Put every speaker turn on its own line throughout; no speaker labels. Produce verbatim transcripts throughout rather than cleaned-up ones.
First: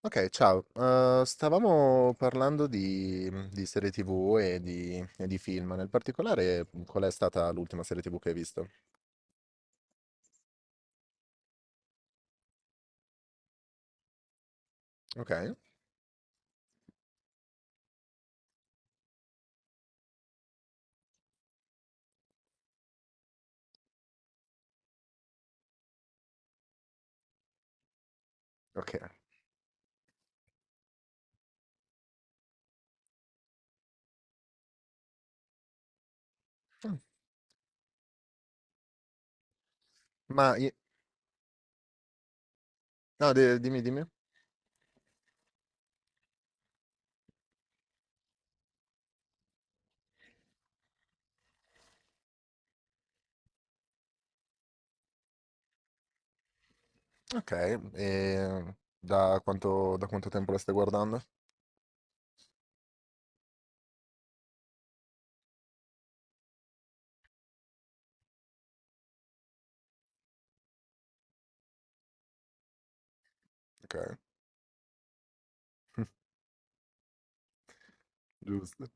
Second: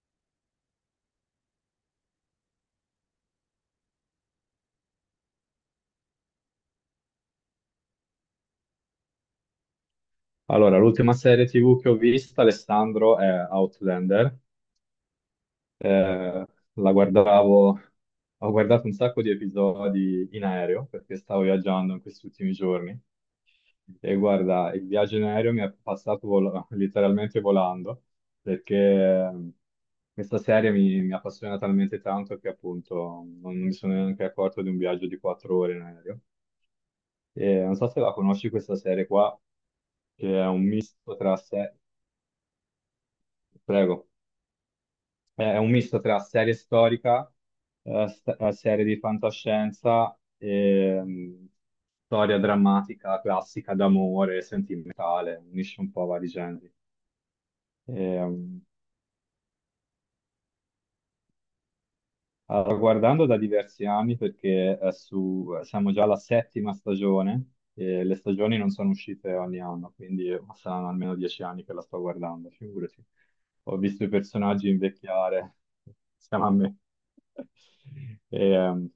Ok, ciao. Eh, stavamo parlando di, mhmm, di serie ti vu e di, e di film. Nel particolare, mhmm, qual è stata l'ultima serie ti vu che hai visto?
Allora, l'ultima serie T V che ho visto, Alessandro, è Outlander.
Ok,
Eh, la guardavo, ho guardato un sacco di episodi in aereo perché stavo viaggiando in questi ultimi giorni. E guarda, il viaggio in aereo mi è passato vol- letteralmente volando perché
ok.
eh, questa serie mi, mi appassiona talmente tanto che appunto non non mi sono neanche accorto di un viaggio di quattro ore in aereo. E non so se la conosci questa serie qua, che è
Ma,
un
i-
misto tra sé.
no, de- Dimmi, dimmi.
Prego. Eh, È un misto tra serie storica, eh, st- eh, serie di fantascienza e mh, storia drammatica, classica d'amore, sentimentale, unisce un po' vari generi.
Ok,
Ehm,
e da quanto, da quanto tempo la stai guardando?
Allora, guardando da diversi anni, perché è su- siamo già alla settima stagione, e le stagioni non sono uscite ogni anno, quindi saranno almeno dieci anni che la sto guardando, figurati. Ho
Ok,
visto i personaggi invecchiare insieme a me. E,
giusto.
ehm,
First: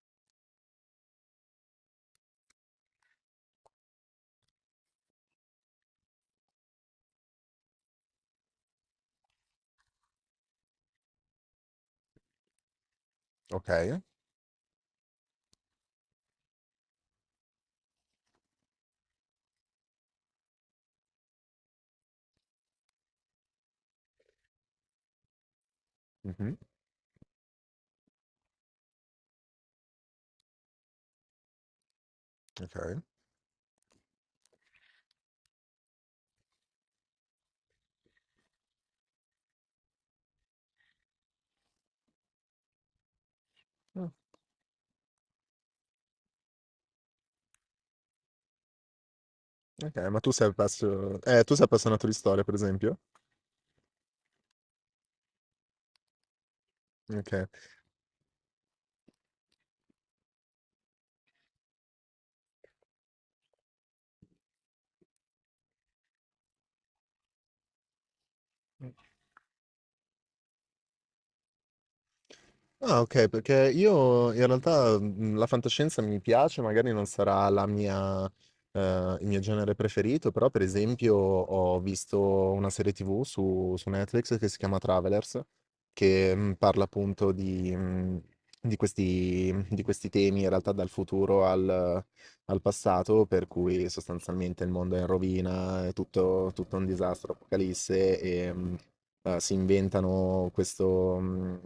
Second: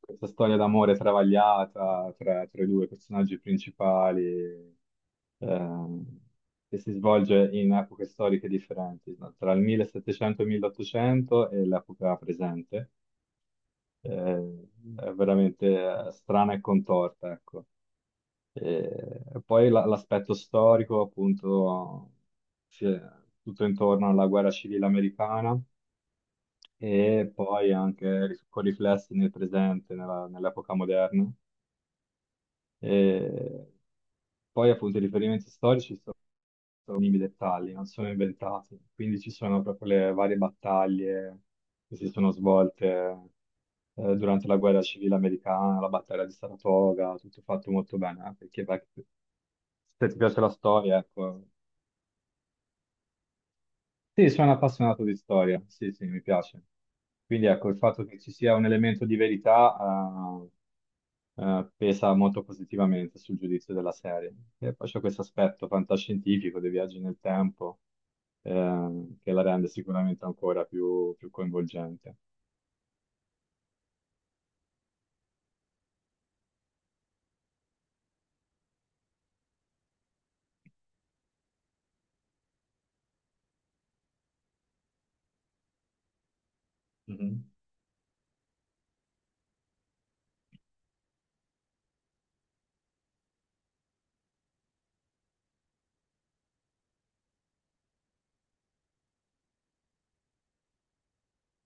Questa storia d'amore travagliata tra, tra i due personaggi principali, ehm, che si svolge in epoche storiche differenti, no? Tra il millesettecento e il milleottocento e l'epoca presente
Ok,
eh, è veramente eh, strana e contorta, ecco. Eh, E poi la- l'aspetto storico, appunto, sì, tutto intorno alla guerra civile americana
mhm,
e poi anche ri- con riflessi nel presente, nella- nell'epoca moderna.
ok.
E poi, appunto, i riferimenti storici, minimi dettagli, non sono inventati. Quindi ci sono proprio le varie battaglie che si sono svolte
Ah,
eh, durante la guerra civile americana, la battaglia di Saratoga, tutto fatto molto bene, eh, perché beh,
ok,
se ti
ma tu
piace
sei,
la storia,
appassio- eh,
ecco,
tu sei appassionato di storia, per esempio?
sì, sono appassionato di storia, sì, sì, mi piace. Quindi
Ok.
ecco, il fatto che ci sia un elemento di verità eh, eh, pesa molto positivamente sul giudizio della serie. E poi c'è questo aspetto fantascientifico dei viaggi nel tempo eh, che la rende sicuramente ancora più, più coinvolgente.
Ah, ok, perché io in realtà mh, la fantascienza mi piace, magari non sarà la mia, eh, il mio genere preferito, però per esempio ho visto una serie ti vu su, su Netflix che si chiama Travelers, che mh, parla appunto
Mhm.
di, mh, di questi, di questi temi, in realtà dal futuro al, al passato, per cui sostanzialmente il mondo è in rovina, è tutto, tutto un disastro, apocalisse e... mh, eh, si inventano questo, mh,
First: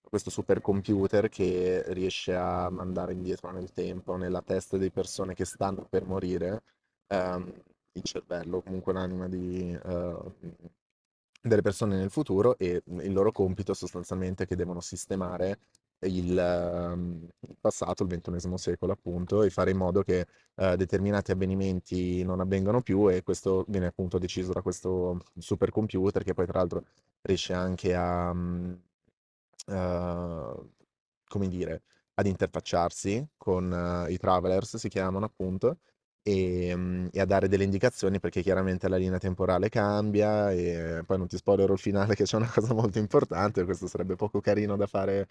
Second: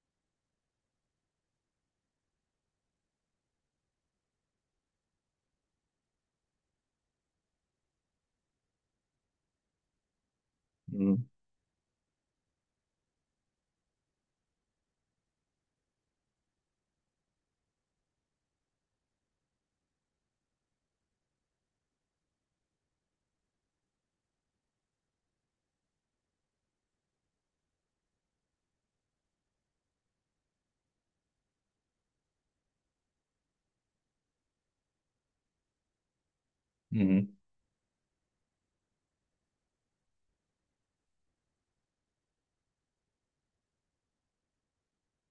questo supercomputer che riesce a mandare indietro nel tempo, nella testa di persone che stanno per morire, ehm, il cervello, comunque l'anima di, eh, delle persone nel futuro e il loro compito sostanzialmente è che devono sistemare il, ehm, il passato, il ventunesimo secolo appunto, e fare in modo che eh, determinati avvenimenti non avvengano più, e questo viene appunto deciso da questo supercomputer che poi tra l'altro riesce anche a, mhmm, uhm, come dire, ad interfacciarsi con eh, i travelers, si chiamano appunto, ehm, e a
Mhm.
dare delle indicazioni perché chiaramente la linea temporale cambia, e poi non ti spoilerò il finale che c'è una cosa molto importante, questo sarebbe poco carino da fare,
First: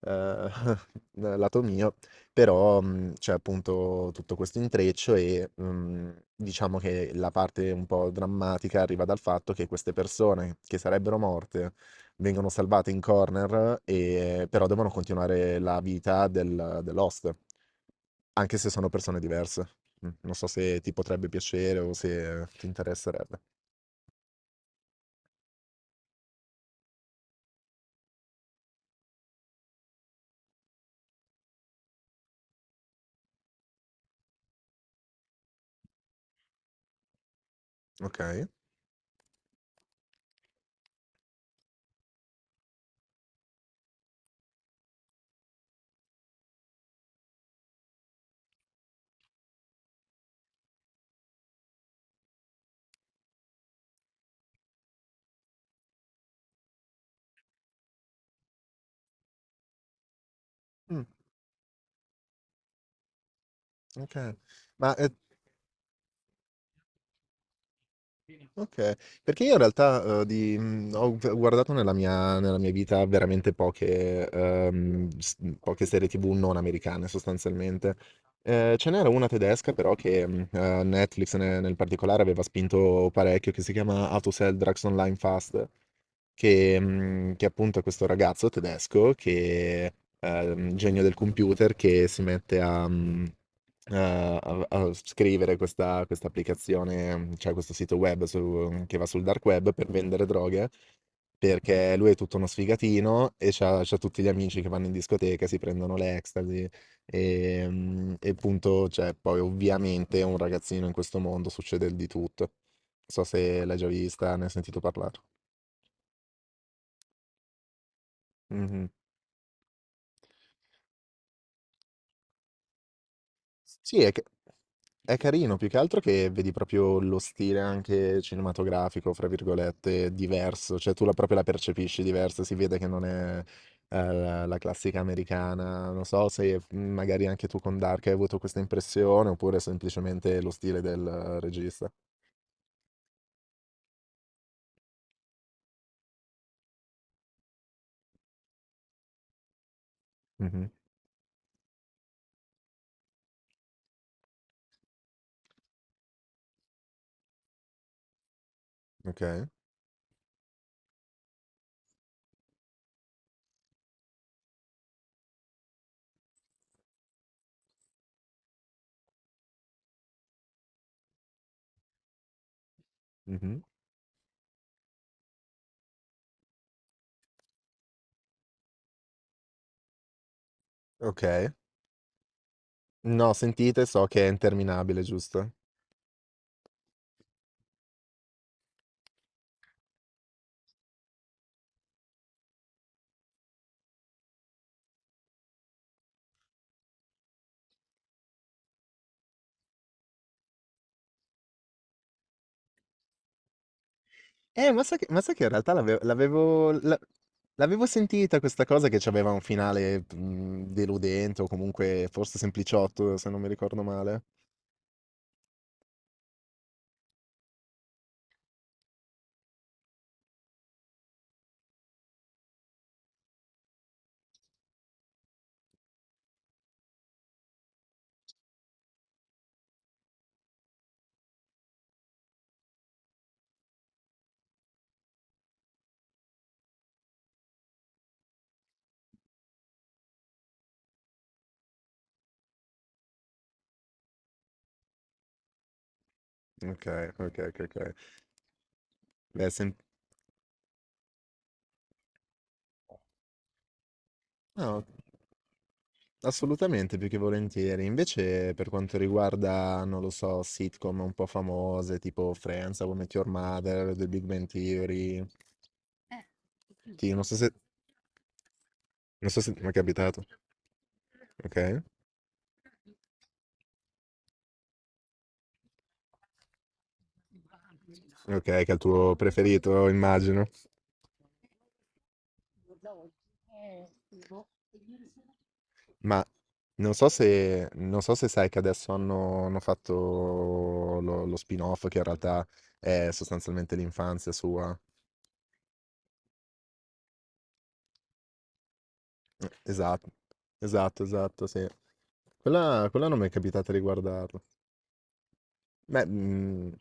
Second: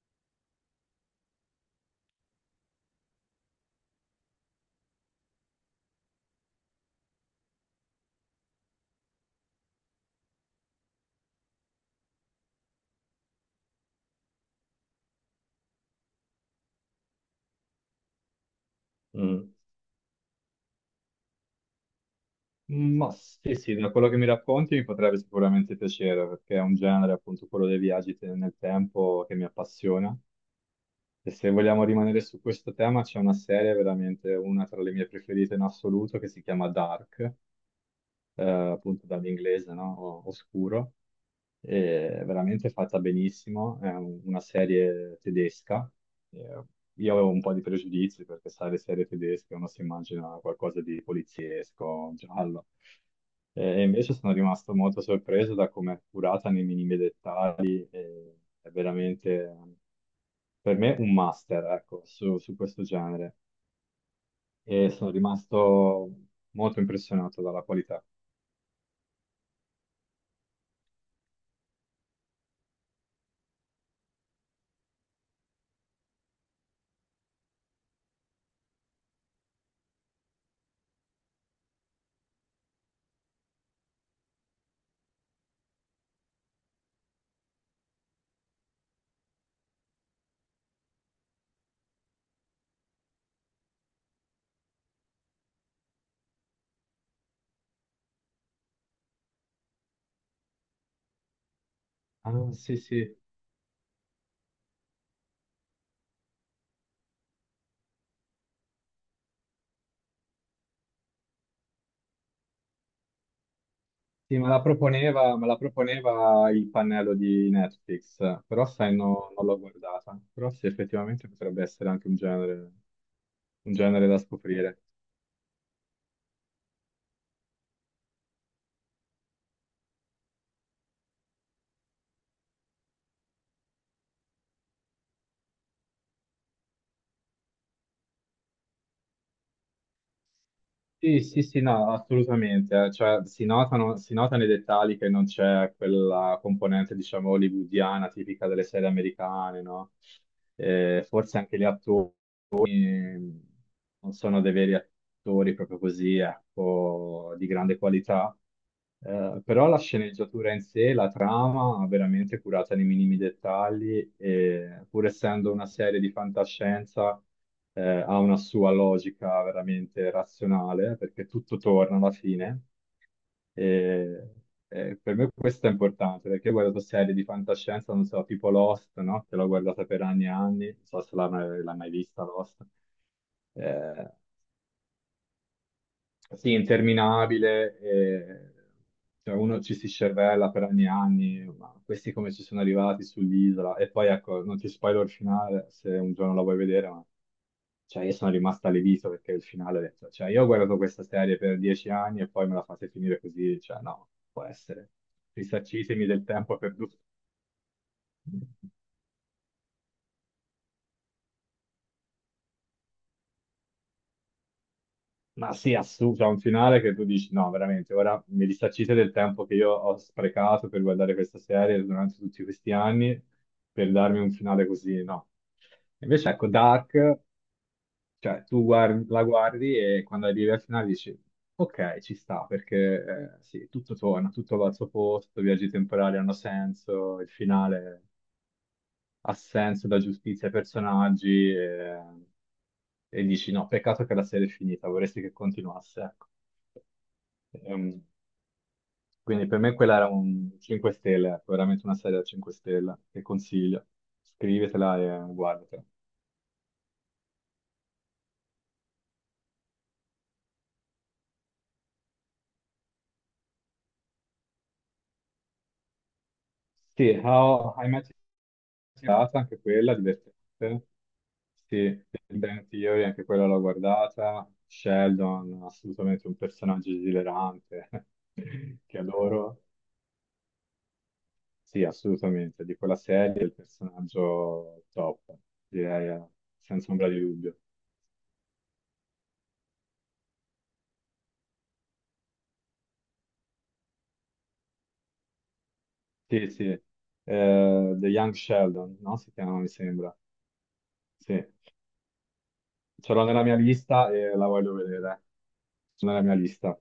uhm, lato mio, però, mhmm, c'è appunto tutto questo intreccio e, mhmm, diciamo che la parte un po' drammatica arriva dal fatto che queste persone che sarebbero morte vengono salvate in corner e però devono continuare la vita del dell'host, anche se sono persone
Mhm.
diverse. Mh, non so se ti potrebbe piacere o se ti
Mhm. Ma
interesserebbe.
sì, sì, da quello che mi racconti mi potrebbe sicuramente piacere, perché è un genere, appunto, quello dei viaggi te- nel tempo che mi appassiona. E se vogliamo rimanere su questo tema, c'è una serie veramente una tra le mie preferite in assoluto che si chiama Dark, eh,
Okay.
appunto dall'inglese, no? O- Oscuro. È veramente fatta benissimo, è un- una serie tedesca. Eh, Io avevo un po' di pregiudizi perché, sai, le serie tedesche uno si immagina qualcosa di poliziesco, giallo. Eh, E invece sono rimasto molto sorpreso da come è curata nei minimi dettagli. E È veramente, per me,
Mh,
un master, ecco, su, su questo genere.
okay.
E
Ma,
sono
ehm
rimasto molto impressionato dalla qualità.
Okay. Perché io in realtà, uhm, di mhmm, ho v guardato nella mia nella mia vita veramente poche uhm, s mhmm, poche serie ti vu non americane sostanzialmente. Ehm, ce n'era una tedesca però che, mhmm, uhm, Netflix ne nel particolare aveva spinto parecchio, che si chiama How to Sell Drugs Online Fast, che, mhmm, che appunto è questo ragazzo tedesco che ehm, genio del computer che si mette a mhmm, a a a scrivere questa questa applicazione, cioè questo sito web su mhmm, che va sul dark web per vendere droghe, perché lui è tutto uno
Ah, sì, sì.
sfigatino e c'ha c'ha tutti gli amici che vanno in discoteca, si prendono l'ecstasy, ehm, e appunto cioè poi ovviamente un ragazzino in questo mondo succede di tutto. Non so se l'hai già vista,
Sì,
ne
me
hai
la
sentito parlar.
proponeva, me la proponeva il pannello di Netflix, però
Mh-mh.
sai, no- non l'ho guardata. Però sì, effettivamente potrebbe essere anche un genere, un
Sì,
genere
è,
da
ca-
scoprire.
è carino, più che altro che vedi proprio lo stile anche cinematografico, fra virgolette, diverso, cioè tu la, proprio la percepisci diversa, si vede che non è eh, la, la classica americana, non so se mm, magari anche tu con Dark hai avuto questa impressione, oppure semplicemente lo stile del
Sì,
eh,
sì, sì,
regista.
no, assolutamente. Eh, cioè, si notano, si nota nei dettagli che non c'è quella componente, diciamo, hollywoodiana tipica delle serie americane, no?
Mhm,
Eh, forse anche gli attori, ehm, non sono dei veri attori proprio così, ecco, di grande qualità. Eh,
ok,
però la sceneggiatura in sé, la trama, veramente curata nei minimi dettagli, e pur essendo una serie di fantascienza, eh, ha una sua logica veramente razionale, perché tutto torna alla fine.
mhm,
E, e per me questo è importante perché io guardo serie di fantascienza, non so, tipo Lost, no? Che l'ho guardata per anni e anni, non so se l'ha-
ok.
l'hai mai vista Lost.
No, sentite, so
Eh,
che è interminabile, giusto?
sì, interminabile, e, cioè, uno ci si scervella per anni e anni, ma questi come ci sono arrivati sull'isola? E poi ecco, non ti spoiler il finale se un giorno la vuoi vedere, ma cioè, io sono rimasto allibito perché il finale, cioè io ho guardato questa serie per dieci anni e poi me la fate finire così, cioè no, può
Eh, ma
essere.
sai che, ma sai che in realtà l'ave
Risarcitemi del tempo
l'avevo l'a
perduto.
l'avevo sentita questa cosa che c'aveva un finale, mhmm, deludente o comunque forse sempliciotto, se non mi ricordo male.
Ma sì, assurdo, c'è un finale che tu dici, no, veramente, ora mi risarcite del tempo che io ho sprecato per guardare questa serie durante tutti questi anni, per darmi un finale così, no. Invece, ecco, Dark, cioè, tu guardi- la guardi e quando arrivi al finale dici, ok, ci sta, perché eh, sì, tutto torna, tutto va al suo posto, i viaggi temporali hanno senso, il finale ha senso, dà giustizia ai personaggi, e, e dici no, peccato che la serie è finita, vorresti che continuasse, ecco.
Okay, okay, okay, okay.
Ehm, quindi
Beh,
per me
sem
quella era un cinque stelle, ecco, veramente una serie da cinque stelle che consiglio.
No,
Scrivetela e guardatela.
assolutamente, più che volentieri. Invece per quanto riguarda, non lo so, sitcom un po' famose, tipo Friends, How I Met Your Mother, The Big Bang Theory. Sì,
Sì,
non so se
How I Met Your
non
Mother,
so se
anche
ti è mai
quella,
capitato.
divertente. Sì,
Okay.
Big Bang Theory, anche quella l'ho guardata. Sheldon, assolutamente un personaggio esilerante
Okay, che è il
che
tuo
adoro.
preferito immagino.
Sì, assolutamente, di quella serie è il personaggio top, direi,
Ma
eh, senza
non so
ombra di dubbio.
se non so se sai che adesso hanno hanno fatto lo lo spin-off che in realtà è sostanzialmente l'infanzia sua.
Sì, sì. Eh, The Young Sheldon, no? Si
Eh,
chiama, mi
Esatto,
sembra.
esatto,
Sì,
esatto, sì. Quella quella
ce
non
l'ho
mi è
nella mia
capitata di
lista e
guardarla.
la voglio vedere.
Beh,
Nella mia
mhmm,
lista.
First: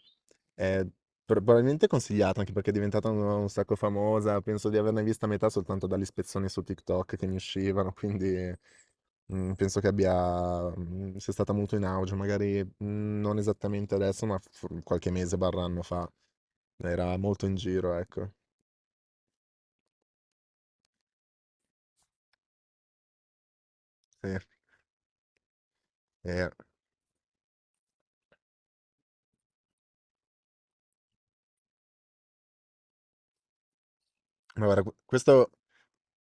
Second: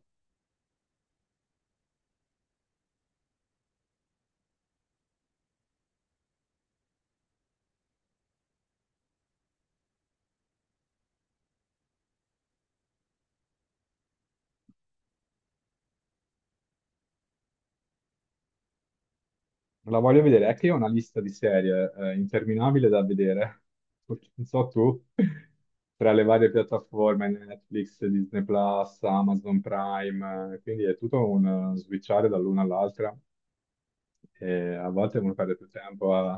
è pro probabilmente consigliata, anche perché è diventata un un sacco famosa. Penso di averne vista metà soltanto dalle spezzoni su TikTok che mi uscivano, quindi, mhmm, penso che abbia mhmm, sia stata molto in auge, magari, mhmm, non esattamente adesso, ma f qualche mese barra anno fa. Era molto in giro, ecco.
La voglio vedere, è che io ho una lista di serie, eh, interminabile da vedere.
Sì,
Non so tu, tra le
eh,
varie piattaforme, Netflix, Disney Plus, Amazon Prime, eh, quindi è tutto un eh, switchare dall'una all'altra.
ma
E
guarda q
a volte uno
questo
perde più tempo a,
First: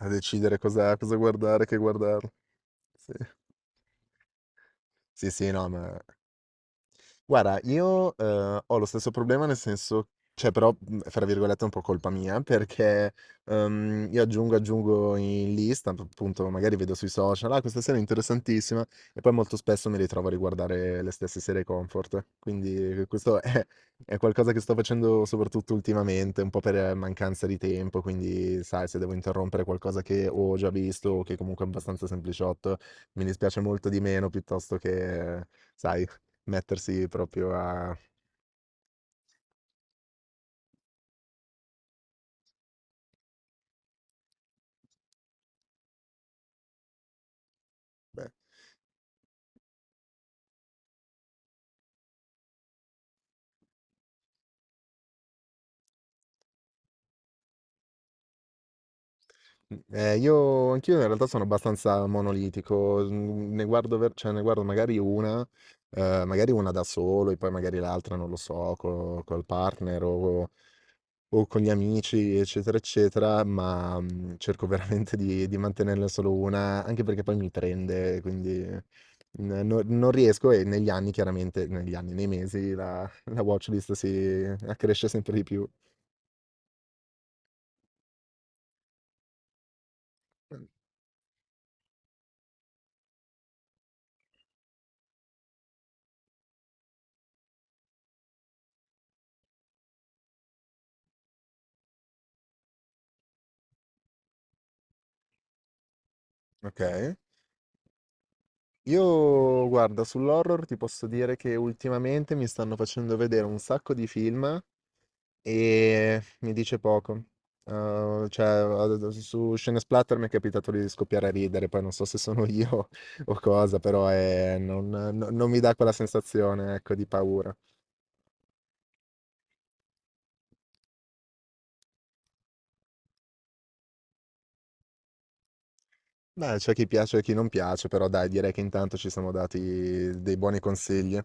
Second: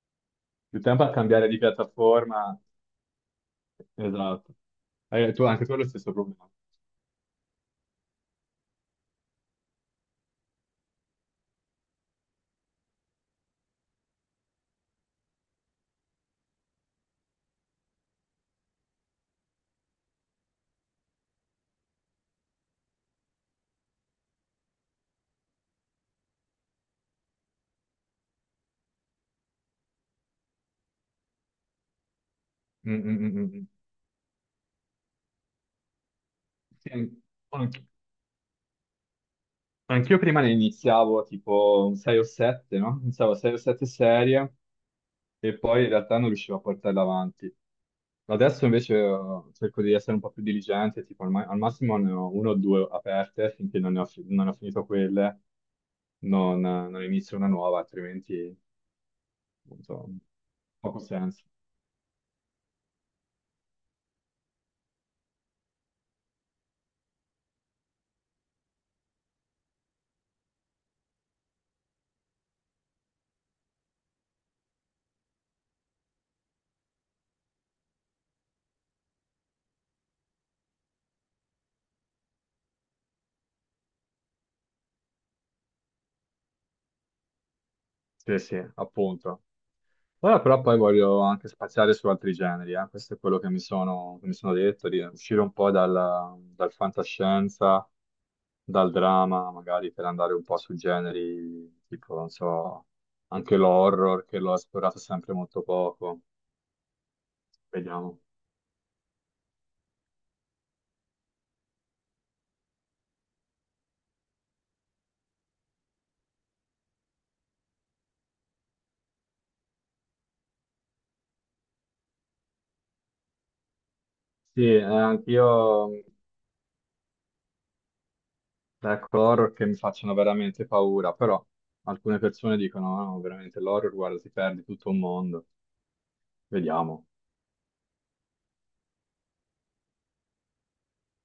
a decidere
più
cosa
tempo a
cosa
cambiare di
guardare, che guardarlo.
piattaforma.
Sì.
Esatto.
Sì,
Eh, tu,
sì,
anche
no,
tu hai lo
ma
stesso problema.
guarda, io, ehm, ho lo stesso problema, nel senso, cioè però, mhmm, fra virgolette è un po' colpa mia, perché, ehm, io aggiungo, aggiungo in lista, p appunto magari vedo sui social: "Ah, questa serie è interessantissima", e poi molto spesso mi ritrovo a riguardare le stesse serie comfort. Quindi eh, questo è è qualcosa che sto facendo soprattutto ultimamente, un po' per mancanza di tempo, quindi sai, se devo interrompere qualcosa che ho già visto o che comunque è abbastanza sempliciotto,
Mm, mm,
mi
mm, mm.
dispiace
mm.
molto di meno, piuttosto che sai
Sì,
mettersi
an-
proprio
anch-
a...
anch'io prima ne iniziavo tipo sei o sette, no? Iniziavo sei o sette serie e poi in realtà non riuscivo a portarle avanti.
Beh,
Adesso invece eh, cerco di essere un po' più diligente, tipo al, ma- al massimo ne ho uno o due aperte finché non ne ho, fi- non ho finito quelle, non, non inizio una nuova, altrimenti...
mh,
appunto,
ehm, io anch'io
poco
in realtà sono
senso.
abbastanza monolitico, mhmm, ne guardo ver cioè ne guardo magari una, ehm, magari una da solo e poi magari l'altra, non lo so, co col partner o o con gli amici, eccetera, eccetera, ma, mhmm, cerco veramente di di mantenerne solo una, anche perché poi mi prende, quindi n no non riesco. E negli anni, chiaramente, negli anni, nei mesi la la watch list si accresce sempre di più.
Sì, sì, appunto. Ora però poi voglio anche spaziare su altri generi, eh. Questo è quello che mi sono, che mi sono detto, di uscire un po' dal, dal fantascienza, dal dramma, magari per andare un po' su generi tipo, non so, anche l'horror, che l'ho esplorato sempre molto poco.
Okay.
Vediamo.
Io guarda, sull'horror ti posso dire che ultimamente mi stanno facendo vedere un sacco di film, e mi dice poco. Uh, cioè, ad- su Scene Splatter mi è capitato di scoppiare a ridere, poi non so se sono io o cosa, però è-
Sì, eh,
non, no- non mi dà
anch'io,
quella sensazione, ecco, di paura.
ecco, horror che mi facciano veramente paura, però alcune persone dicono, "Ah, no, veramente l'horror, guarda, si perde tutto un mondo."
Beh, c'è chi
Vediamo.
piace e chi non piace, però dai, direi che intanto ci siamo dati dei buoni consigli.